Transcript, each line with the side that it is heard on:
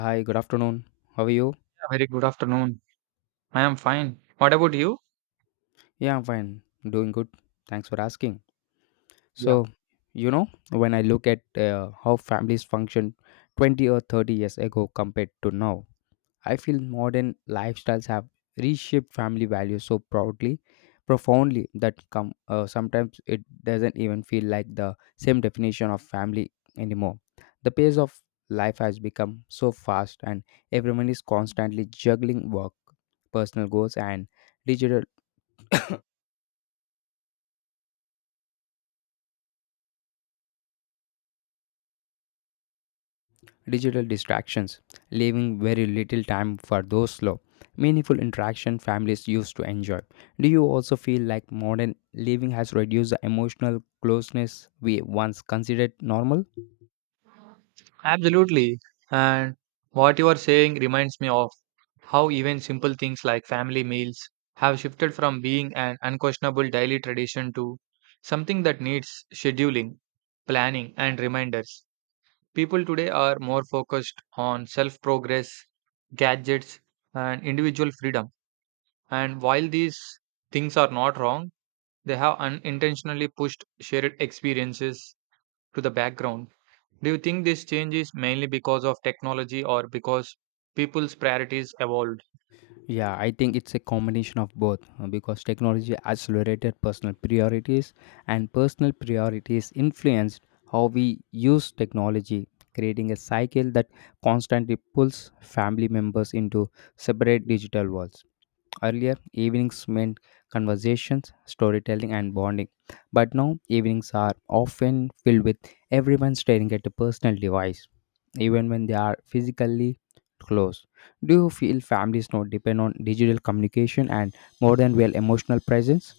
left: Hi, good afternoon. How are you?
right: Very good afternoon. I am fine. What about you?
left: Yeah, I'm fine. Doing good. Thanks for asking.
right: Yeah,
left: So, when I look at how families functioned 20 or 30 years ago compared to now, I feel modern lifestyles have reshaped family values so proudly, profoundly that come sometimes it doesn't even feel like the same definition of family anymore. The pace of life has become so fast and everyone is constantly juggling work, personal goals and digital digital distractions, leaving very little time for those slow, meaningful interaction families used to enjoy. Do you also feel like modern living has reduced the emotional closeness we once considered normal?
right: absolutely. And what you are saying reminds me of how even simple things like family meals have shifted from being an unquestionable daily tradition to something that needs scheduling, planning, and reminders. People today are more focused on self progress, gadgets, and individual freedom. And while these things are not wrong, they have unintentionally pushed shared experiences to the background. Do you think this change is mainly because of technology or because people's priorities evolved?
left: Yeah, I think it's a combination of both because technology accelerated personal priorities and personal priorities influenced how we use technology, creating a cycle that constantly pulls family members into separate digital worlds. Earlier, evenings meant conversations, storytelling, and bonding. But now, evenings are often filled with everyone staring at a personal device, even when they are physically close. Do you feel families now depend on digital communication and more than well emotional presence?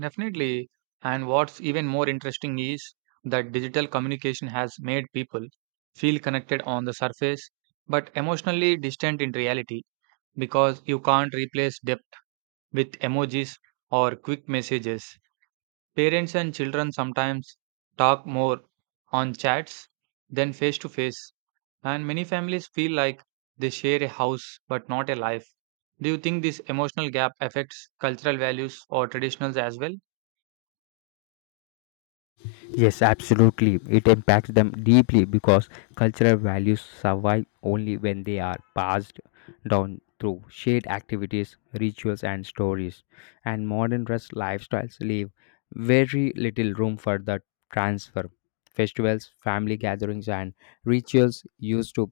right: Definitely. And what's even more interesting is that digital communication has made people feel connected on the surface but emotionally distant in reality because you can't replace depth with emojis or quick messages. Parents and children sometimes talk more on chats than face to face. And many families feel like they share a house but not a life. Do you think this emotional gap affects cultural values or traditions as well?
left: Yes, absolutely. It impacts them deeply because cultural values survive only when they are passed down through shared activities, rituals, and stories. And modern dress lifestyles leave very little room for the transfer. Festivals, family gatherings, and rituals used to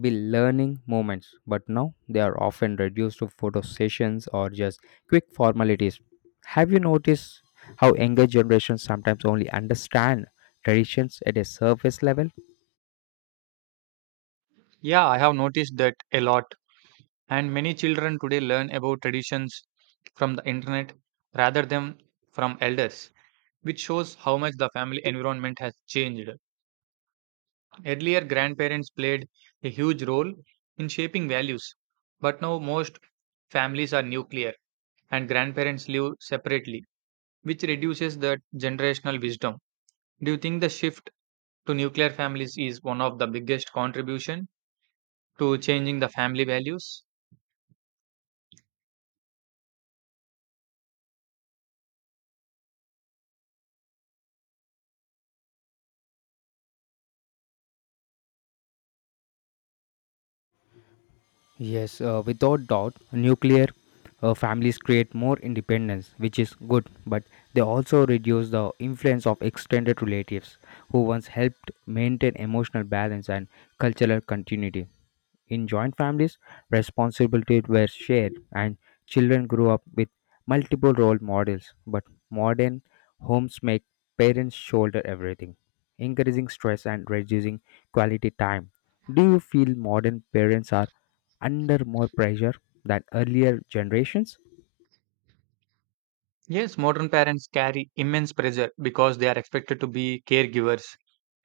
left: be learning moments, but now they are often reduced to photo sessions or just quick formalities. Have you noticed how younger generations sometimes only understand traditions at a surface level?
right: Yeah, I have noticed that a lot. And many children today learn about traditions from the internet rather than from elders, which shows how much the family environment has changed. Earlier, grandparents played a huge role in shaping values, but now most families are nuclear and grandparents live separately, which reduces the generational wisdom. Do you think the shift to nuclear families is one of the biggest contribution to changing the family values?
left: Yes, without doubt, nuclear families create more independence, which is good, but they also reduce the influence of extended relatives who once helped maintain emotional balance and cultural continuity. In joint families, responsibilities were shared and children grew up with multiple role models. But modern homes make parents shoulder everything, increasing stress and reducing quality time. Do you feel modern parents are under more pressure than earlier generations?
right: Yes, modern parents carry immense pressure because they are expected to be caregivers,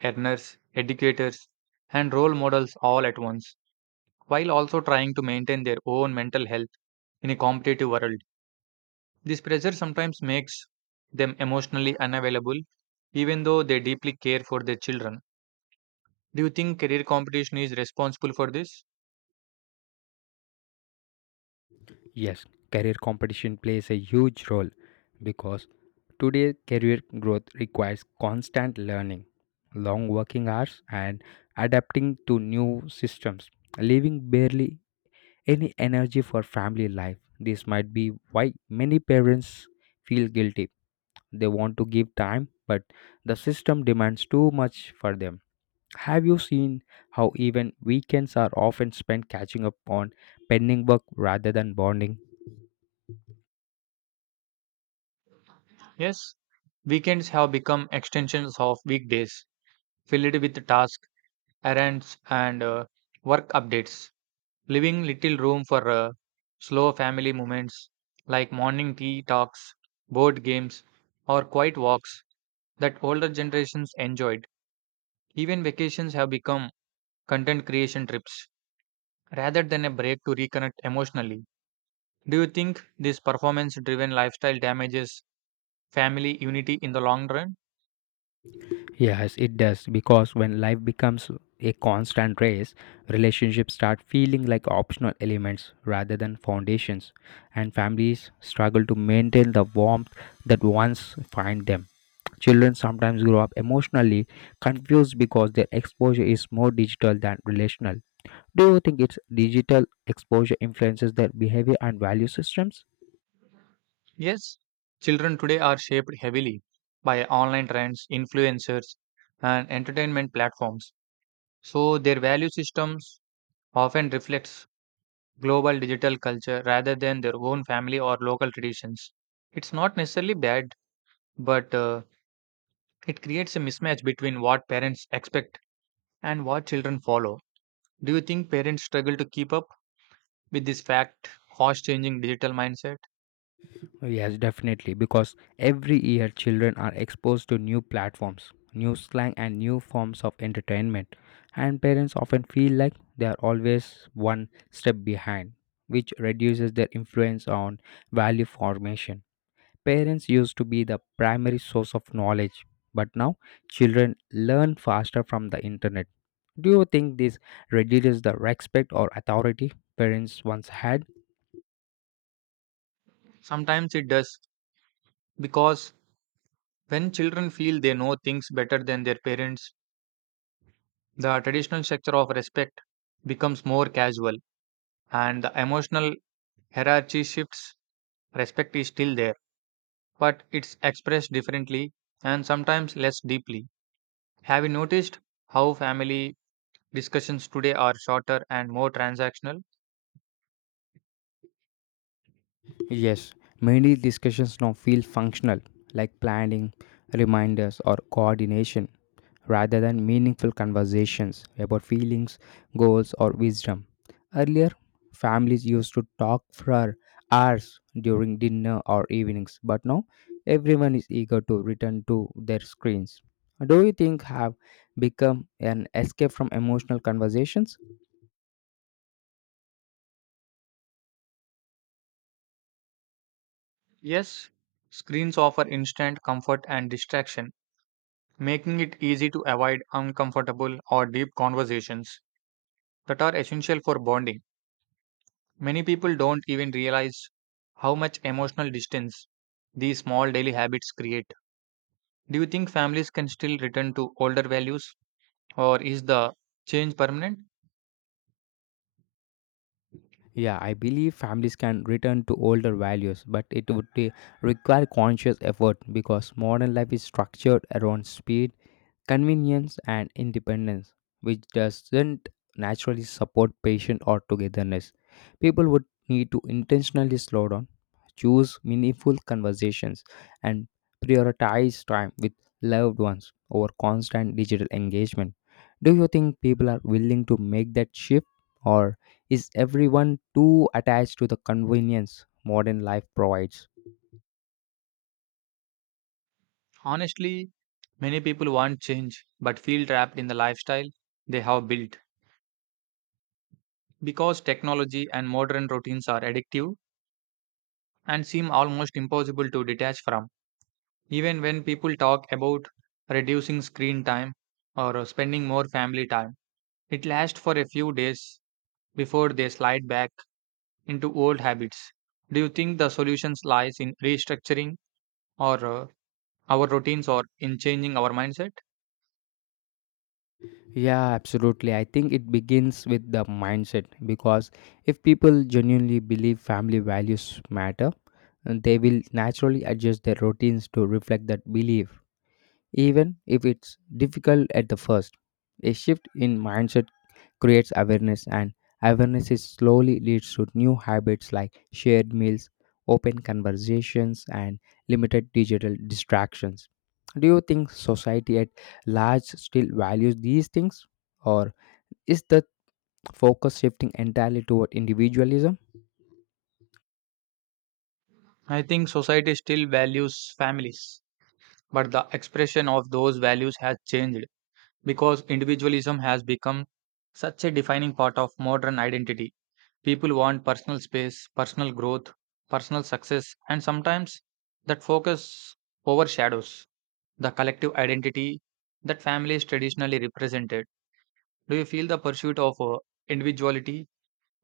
right: earners, educators, and role models all at once, while also trying to maintain their own mental health in a competitive world. This pressure sometimes makes them emotionally unavailable, even though they deeply care for their children. Do you think career competition is responsible for this?
left: Yes, career competition plays a huge role because today, career growth requires constant learning, long working hours, and adapting to new systems, leaving barely any energy for family life. This might be why many parents feel guilty. They want to give time, but the system demands too much for them. Have you seen how even weekends are often spent catching up on pending work rather than bonding?
right: Yes, weekends have become extensions of weekdays, filled with tasks, errands, and work updates, leaving little room for slow family moments like morning tea talks, board games, or quiet walks that older generations enjoyed. Even vacations have become content creation trips rather than a break to reconnect emotionally. Do you think this performance driven lifestyle damages family unity in the long run?
left: Yes, it does because when life becomes a constant race, relationships start feeling like optional elements rather than foundations, and families struggle to maintain the warmth that once find them. Children sometimes grow up emotionally confused because their exposure is more digital than relational. Do you think its digital exposure influences their behavior and value systems?
right: Yes, children today are shaped heavily by online trends, influencers, and entertainment platforms. So their value systems often reflects global digital culture rather than their own family or local traditions. It's not necessarily bad, but it creates a mismatch between what parents expect and what children follow. Do you think parents struggle to keep up with fast changing digital mindset?
left: Yes, definitely, because every year children are exposed to new platforms, new slang, and new forms of entertainment, and parents often feel like they are always one step behind, which reduces their influence on value formation. Parents used to be the primary source of knowledge, but now children learn faster from the internet. Do you think this reduces the respect or authority parents once had?
right: Sometimes it does, because when children feel they know things better than their parents, the traditional structure of respect becomes more casual and the emotional hierarchy shifts. Respect is still there, but it's expressed differently and sometimes less deeply. Have you noticed how family discussions today are shorter and more transactional?
left: Yes, many discussions now feel functional, like planning, reminders, or coordination, rather than meaningful conversations about feelings, goals, or wisdom. Earlier, families used to talk for hours during dinner or evenings, but now everyone is eager to return to their screens. Do you think have become an escape from emotional conversations?
right: Yes, screens offer instant comfort and distraction, making it easy to avoid uncomfortable or deep conversations that are essential for bonding. Many people don't even realize how much emotional distance these small daily habits create. Do you think families can still return to older values or is the change permanent?
left: Yeah, I believe families can return to older values, but require conscious effort because modern life is structured around speed convenience and independence, which doesn't naturally support patience or togetherness. People would need to intentionally slow down, choose meaningful conversations, and prioritize time with loved ones over constant digital engagement. Do you think people are willing to make that shift, or is everyone too attached to the convenience modern life provides?
right: Honestly, many people want change but feel trapped in the lifestyle they have built because technology and modern routines are addictive and seem almost impossible to detach from. Even when people talk about reducing screen time or spending more family time, it lasts for a few days before they slide back into old habits. Do you think the solutions lies in restructuring, or our routines, or in changing our mindset?
left: Yeah, absolutely. I think it begins with the mindset because if people genuinely believe family values matter, they will naturally adjust their routines to reflect that belief, even if it's difficult at the first. A shift in mindset creates awareness, and awareness is slowly leads to new habits like shared meals, open conversations, and limited digital distractions. Do you think society at large still values these things, or is the focus shifting entirely toward individualism?
right: I think society still values families, but the expression of those values has changed because individualism has become such a defining part of modern identity. People want personal space, personal growth, personal success, and sometimes that focus overshadows the collective identity that families traditionally represented. Do you feel the pursuit of individuality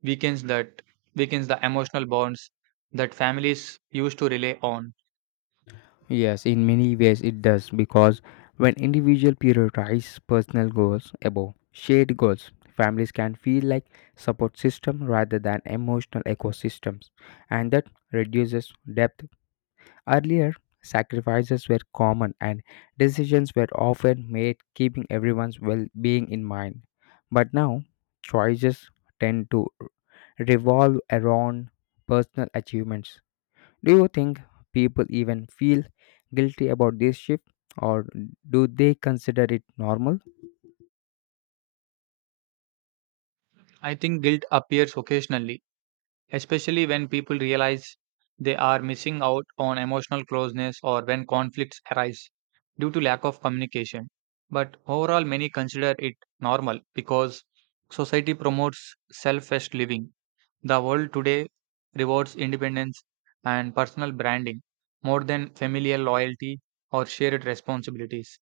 right: weakens that weakens the emotional bonds that families used to rely on?
left: Yes, in many ways it does because when individuals prioritize personal goals above shared goals, families can feel like support system rather than emotional ecosystems, and that reduces depth. Earlier, sacrifices were common and decisions were often made keeping everyone's well-being in mind. But now, choices tend to revolve around personal achievements. Do you think people even feel guilty about this shift or do they consider it normal?
right: I think guilt appears occasionally, especially when people realize they are missing out on emotional closeness or when conflicts arise due to lack of communication. But overall, many consider it normal because society promotes selfish living. The world today rewards independence and personal branding more than familial loyalty or shared responsibilities.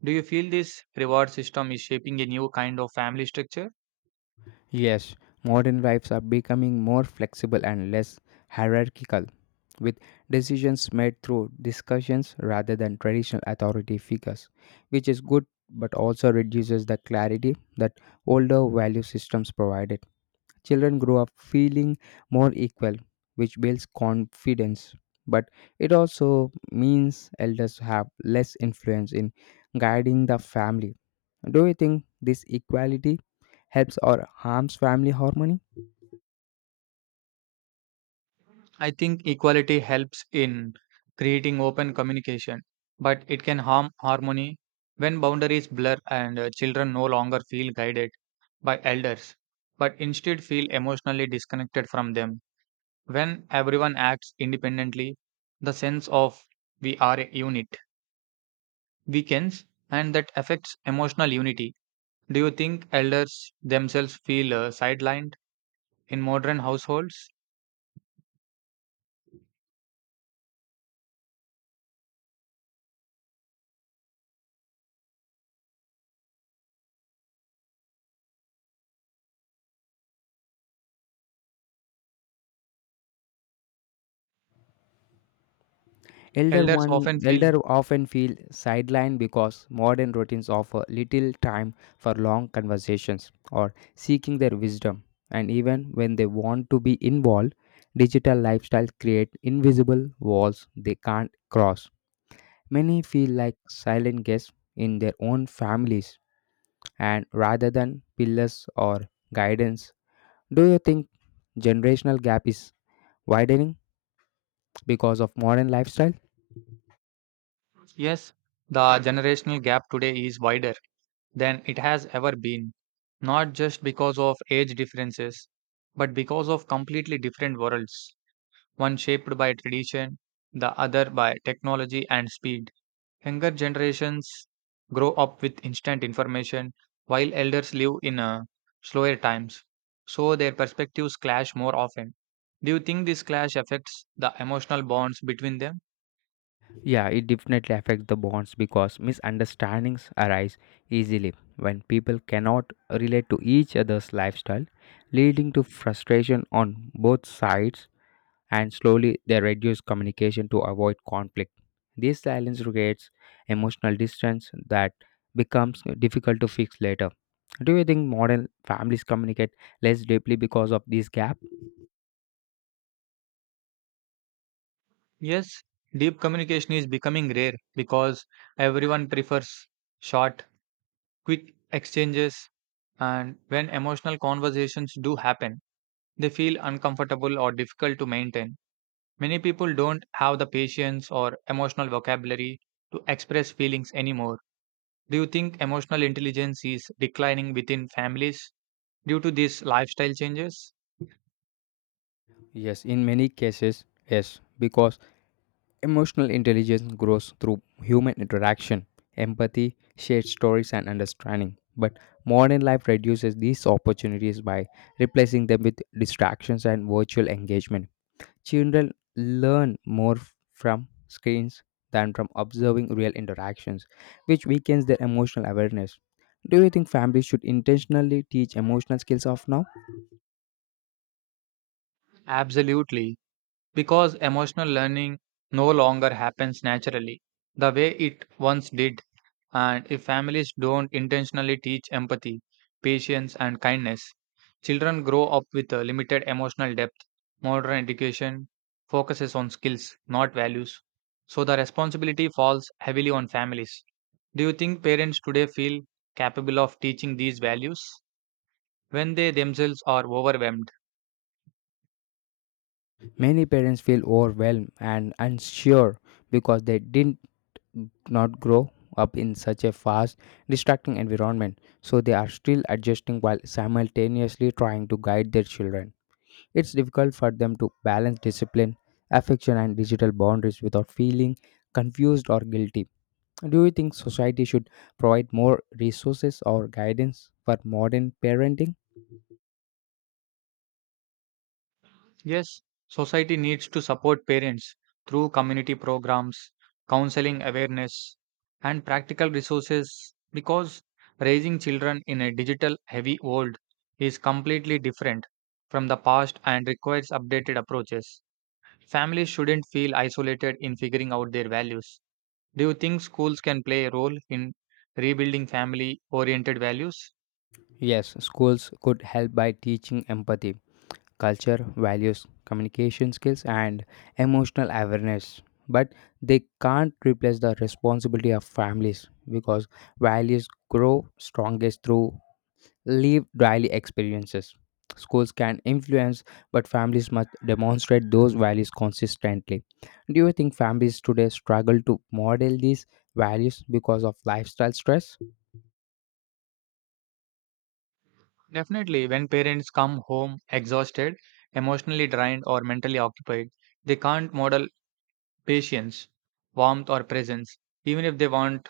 right: Do you feel this reward system is shaping a new kind of family structure?
left: Yes, modern lives are becoming more flexible and less hierarchical, with decisions made through discussions rather than traditional authority figures, which is good but also reduces the clarity that older value systems provided. Children grow up feeling more equal, which builds confidence. But it also means elders have less influence in guiding the family. Do you think this equality helps or harms family harmony?
right: I think equality helps in creating open communication, but it can harm harmony when boundaries blur and children no longer feel guided by elders, but instead feel emotionally disconnected from them. When everyone acts independently, the sense of "we are a unit" weakens and that affects emotional unity. Do you think elders themselves feel sidelined in modern households? Elders often feel,
left: Elder often feel sidelined because modern routines offer little time for long conversations or seeking their wisdom. And even when they want to be involved, digital lifestyles create invisible walls they can't cross. Many feel like silent guests in their own families and rather than pillars or guidance. Do you think generational gap is widening because of modern lifestyle?
right: yes, the generational gap today is wider than it has ever been, not just because of age differences, but because of completely different worlds, one shaped by tradition, the other by technology and speed. Younger generations grow up with instant information, while elders live in slower times, so their perspectives clash more often. Do you think this clash affects the emotional bonds between them?
left: Yeah, it definitely affects the bonds because misunderstandings arise easily when people cannot relate to each other's lifestyle, leading to frustration on both sides, and slowly they reduce communication to avoid conflict. This silence creates emotional distance that becomes difficult to fix later. Do you think modern families communicate less deeply because of this gap?
right: Yes, deep communication is becoming rare because everyone prefers short, quick exchanges, and when emotional conversations do happen, they feel uncomfortable or difficult to maintain. Many people don't have the patience or emotional vocabulary to express feelings anymore. Do you think emotional intelligence is declining within families due to these lifestyle changes?
left: Yes, in many cases, yes, because emotional intelligence grows through human interaction, empathy, shared stories, and understanding. But modern life reduces these opportunities by replacing them with distractions and virtual engagement. Children learn more from screens than from observing real interactions, which weakens their emotional awareness. Do you think families should intentionally teach emotional skills of now?
right: Absolutely, because emotional learning no longer happens naturally the way it once did. And if families don't intentionally teach empathy, patience, and kindness, children grow up with a limited emotional depth. Modern education focuses on skills, not values. So the responsibility falls heavily on families. Do you think parents today feel capable of teaching these values when they themselves are overwhelmed?
left: Many parents feel overwhelmed and unsure because they didn't not grow up in such a fast, distracting environment, so they are still adjusting while simultaneously trying to guide their children. It's difficult for them to balance discipline, affection, and digital boundaries without feeling confused or guilty. Do you think society should provide more resources or guidance for modern parenting?
right: Yes, society needs to support parents through community programs, counseling awareness, and practical resources because raising children in a digital heavy world is completely different from the past and requires updated approaches. Families shouldn't feel isolated in figuring out their values. Do you think schools can play a role in rebuilding family oriented values?
left: Yes, schools could help by teaching empathy culture, values, communication skills, and emotional awareness. But they can't replace the responsibility of families because values grow strongest through live daily experiences. Schools can influence, but families must demonstrate those values consistently. Do you think families today struggle to model these values because of lifestyle stress?
right: Definitely, when parents come home exhausted, emotionally drained, or mentally occupied, they can't model patience, warmth, or presence, even if they want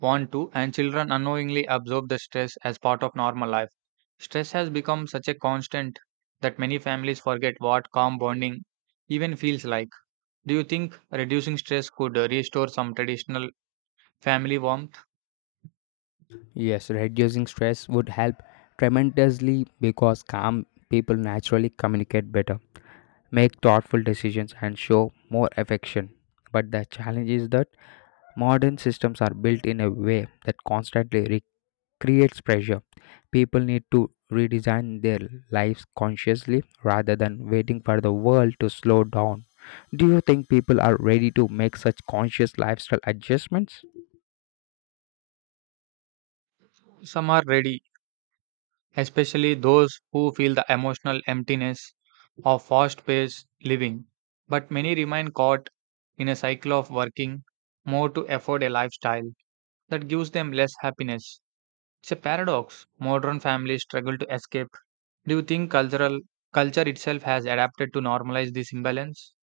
right: want to, and children unknowingly absorb the stress as part of normal life. Stress has become such a constant that many families forget what calm bonding even feels like. Do you think reducing stress could restore some traditional family warmth?
left: Yes, reducing stress would help tremendously because calm people naturally communicate better, make thoughtful decisions, and show more affection. But the challenge is that modern systems are built in a way that constantly creates pressure. People need to redesign their lives consciously rather than waiting for the world to slow down. Do you think people are ready to make such conscious lifestyle adjustments?
right: Some are ready, especially those who feel the emotional emptiness of fast paced living. But many remain caught in a cycle of working more to afford a lifestyle that gives them less happiness. It's a paradox modern families struggle to escape. Do you think cultural culture itself has adapted to normalize this imbalance?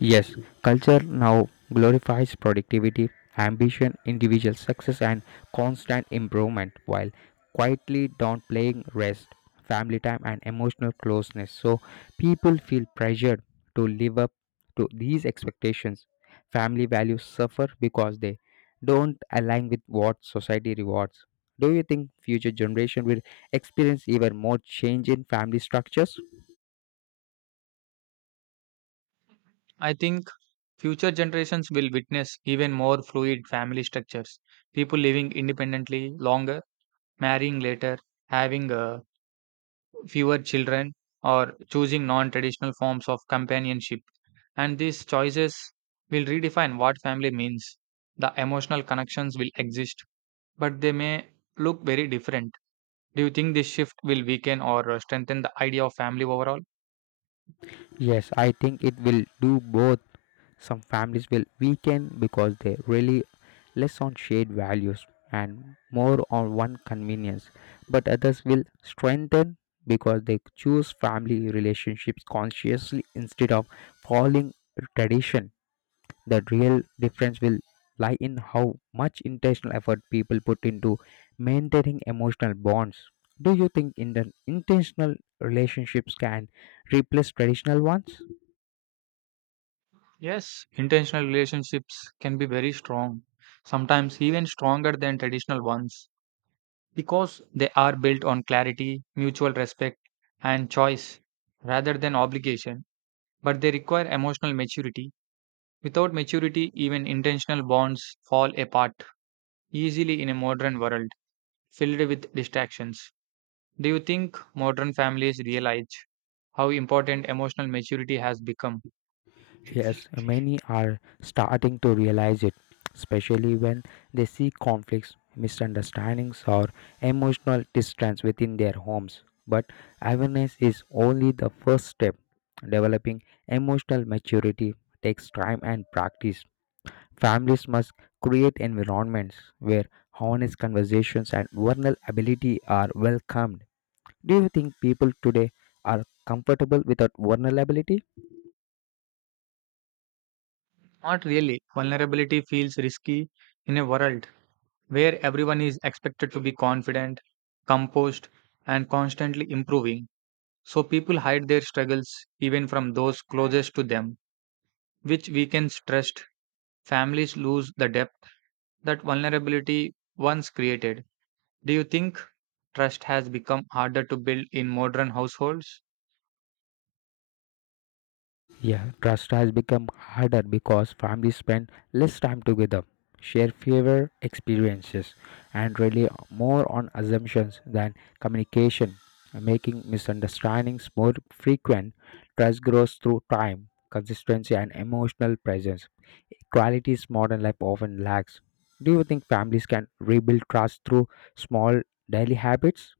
left: Yes, culture now glorifies productivity, ambition, individual success, and constant improvement while quietly downplaying rest, family time, and emotional closeness. So, people feel pressured to live up to these expectations. Family values suffer because they don't align with what society rewards. Do you think future generation will experience even more change in family structures?
right: I think future generations will witness even more fluid family structures. People living independently longer, marrying later, having a fewer children or choosing non traditional forms of companionship. And these choices will redefine what family means. The emotional connections will exist, but they may look very different. Do you think this shift will weaken or strengthen the idea of family overall?
left: Yes, I think it will do both. Some families will weaken because they rely less on shared values and more on one convenience, but others will strengthen because they choose family relationships consciously instead of following tradition. The real difference will lie in how much intentional effort people put into maintaining emotional bonds. Do you think in the intentional relationships can replace traditional ones?
right: Yes, intentional relationships can be very strong, sometimes even stronger than traditional ones, because they are built on clarity, mutual respect, and choice rather than obligation, but they require emotional maturity. Without maturity, even intentional bonds fall apart easily in a modern world filled with distractions. Do you think modern families realize how important emotional maturity has become?
left: Yes, many are starting to realize it, especially when they see conflicts, misunderstandings, or emotional distance within their homes. But awareness is only the first step. Developing emotional maturity takes time and practice. Families must create environments where honest conversations and vulnerability are welcomed. Do you think people today are comfortable without vulnerability?
right: Not really. Vulnerability feels risky in a world where everyone is expected to be confident, composed, and constantly improving. So people hide their struggles even from those closest to them, which weakens trust. Families lose the depth that vulnerability once created. Do you think trust has become harder to build in modern households?
left: Yeah, trust has become harder because families spend less time together, share fewer experiences, and rely more on assumptions than communication, making misunderstandings more frequent. Trust grows through time, consistency, and emotional presence. Qualities modern life often lacks. Do you think families can rebuild trust through small daily habits?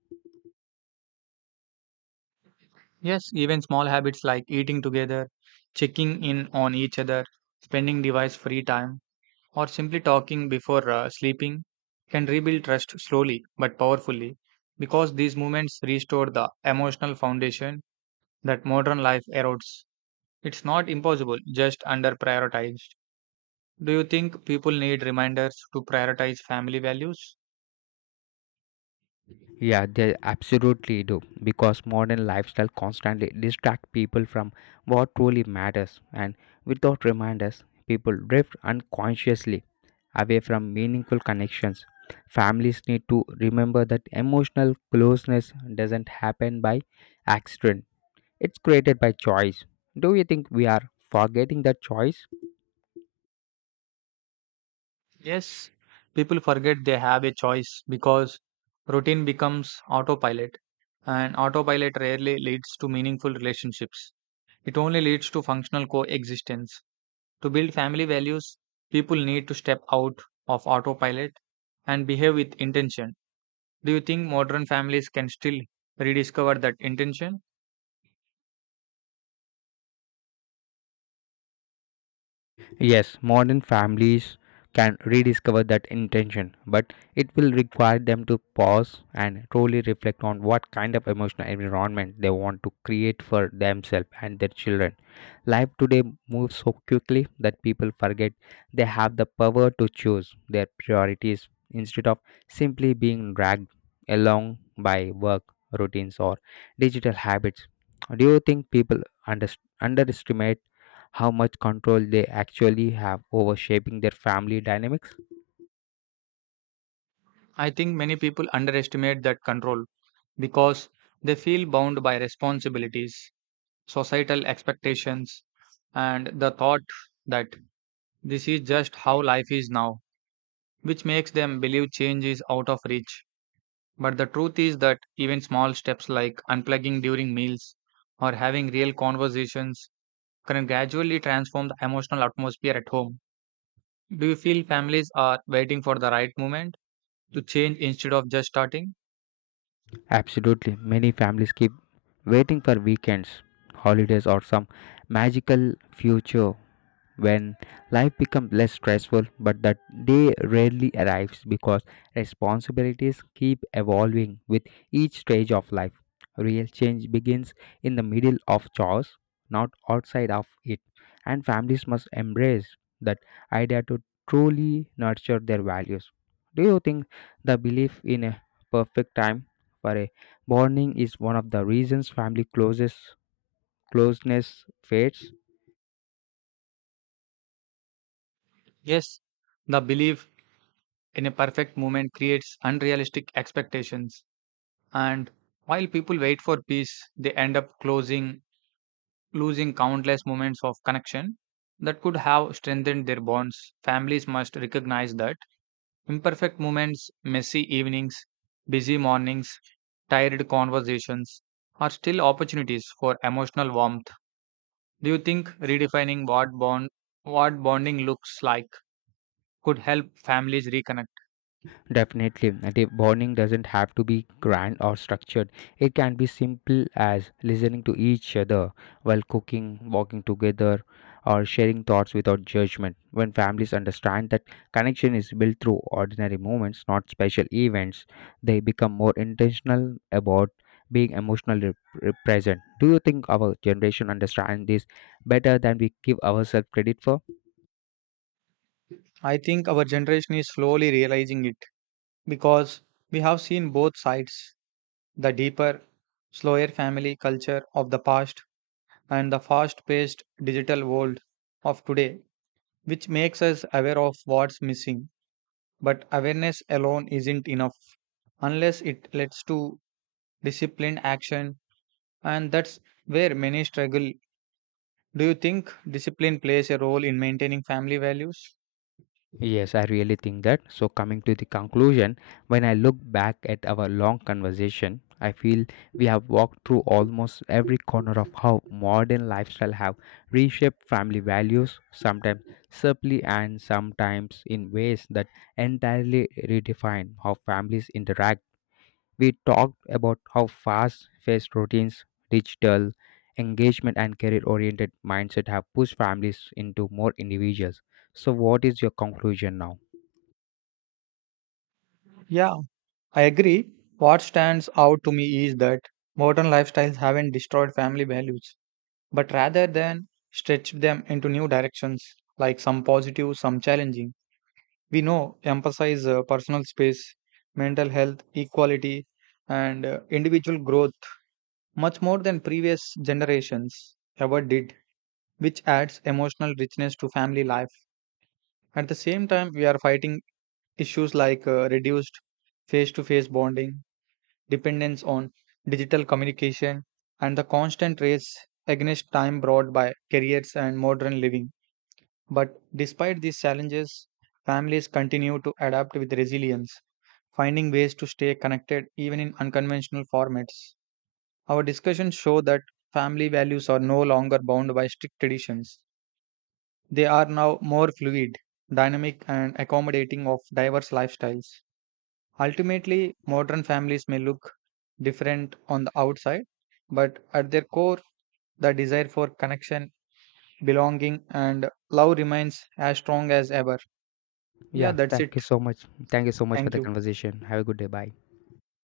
right: Yes, even small habits like eating together, checking in on each other, spending device free time, or simply talking before sleeping can rebuild trust slowly but powerfully because these movements restore the emotional foundation that modern life erodes. It's not impossible, just under prioritized. Do you think people need reminders to prioritize family values?
left: Yeah, they absolutely do because modern lifestyle constantly distract people from what truly matters and without reminders people drift unconsciously away from meaningful connections. Families need to remember that emotional closeness doesn't happen by accident. It's created by choice. Do you think we are forgetting that choice?
right: Yes, people forget they have a choice because routine becomes autopilot, and autopilot rarely leads to meaningful relationships. It only leads to functional coexistence. To build family values, people need to step out of autopilot and behave with intention. Do you think modern families can still rediscover that intention?
left: Yes, modern families can rediscover that intention, but it will require them to pause and truly reflect on what kind of emotional environment they want to create for themselves and their children. Life today moves so quickly that people forget they have the power to choose their priorities instead of simply being dragged along by work routines or digital habits. Do you think people under- underestimate how much control they actually have over shaping their family dynamics?
right: I think many people underestimate that control because they feel bound by responsibilities, societal expectations, and the thought that this is just how life is now, which makes them believe change is out of reach. But the truth is that even small steps like unplugging during meals or having real conversations can gradually transform the emotional atmosphere at home. Do you feel families are waiting for the right moment to change instead of just starting?
left: Absolutely. Many families keep waiting for weekends, holidays, or some magical future when life becomes less stressful, but that day rarely arrives because responsibilities keep evolving with each stage of life. Real change begins in the middle of chores, not outside of it, and families must embrace that idea to truly nurture their values. Do you think the belief in a perfect time for a bonding is one of the reasons family closes closeness fades?
right: Yes, the belief in a perfect moment creates unrealistic expectations. And while people wait for peace, they end up closing, losing countless moments of connection that could have strengthened their bonds. Families must recognize that imperfect moments, messy evenings, busy mornings, tired conversations are still opportunities for emotional warmth. Do you think redefining what bonding looks like could help families reconnect?
left: Definitely, the bonding doesn't have to be grand or structured. It can be simple as listening to each other while cooking, walking together, or sharing thoughts without judgment. When families understand that connection is built through ordinary moments, not special events, they become more intentional about being emotionally present. Do you think our generation understands this better than we give ourselves credit for?
right: I think our generation is slowly realizing it because we have seen both sides, the deeper, slower family culture of the past and the fast paced digital world of today, which makes us aware of what's missing. But awareness alone isn't enough unless it leads to disciplined action, and that's where many struggle. Do you think discipline plays a role in maintaining family values?
left: Yes, I really think that. So, coming to the conclusion, when I look back at our long conversation, I feel we have walked through almost every corner of how modern lifestyle have reshaped family values, sometimes subtly and sometimes in ways that entirely redefine how families interact. We talked about how fast-paced routines, digital engagement, and career-oriented mindset have pushed families into more individuals. So, what is your conclusion now?
right: Yeah, I agree. What stands out to me is that modern lifestyles haven't destroyed family values, but rather than stretched them into new directions, like some positive, some challenging. We know emphasize personal space, mental health, equality, and individual growth much more than previous generations ever did, which adds emotional richness to family life. At the same time, we are fighting issues like reduced face to face bonding, dependence on digital communication, and the constant race against time brought by careers and modern living. But despite these challenges, families continue to adapt with resilience, finding ways to stay connected even in unconventional formats. Our discussions show that family values are no longer bound by strict traditions. They are now more fluid, dynamic, and accommodating of diverse lifestyles. Ultimately, modern families may look different on the outside, but at their core, the desire for connection, belonging, and love remains as strong as ever. Yeah,
left: Yeah,
right: that's
left: thank you
right: it.
left: so much. Thank you so much for
right: Thank
left: the
right: you.
left: conversation. Have a good day. Bye.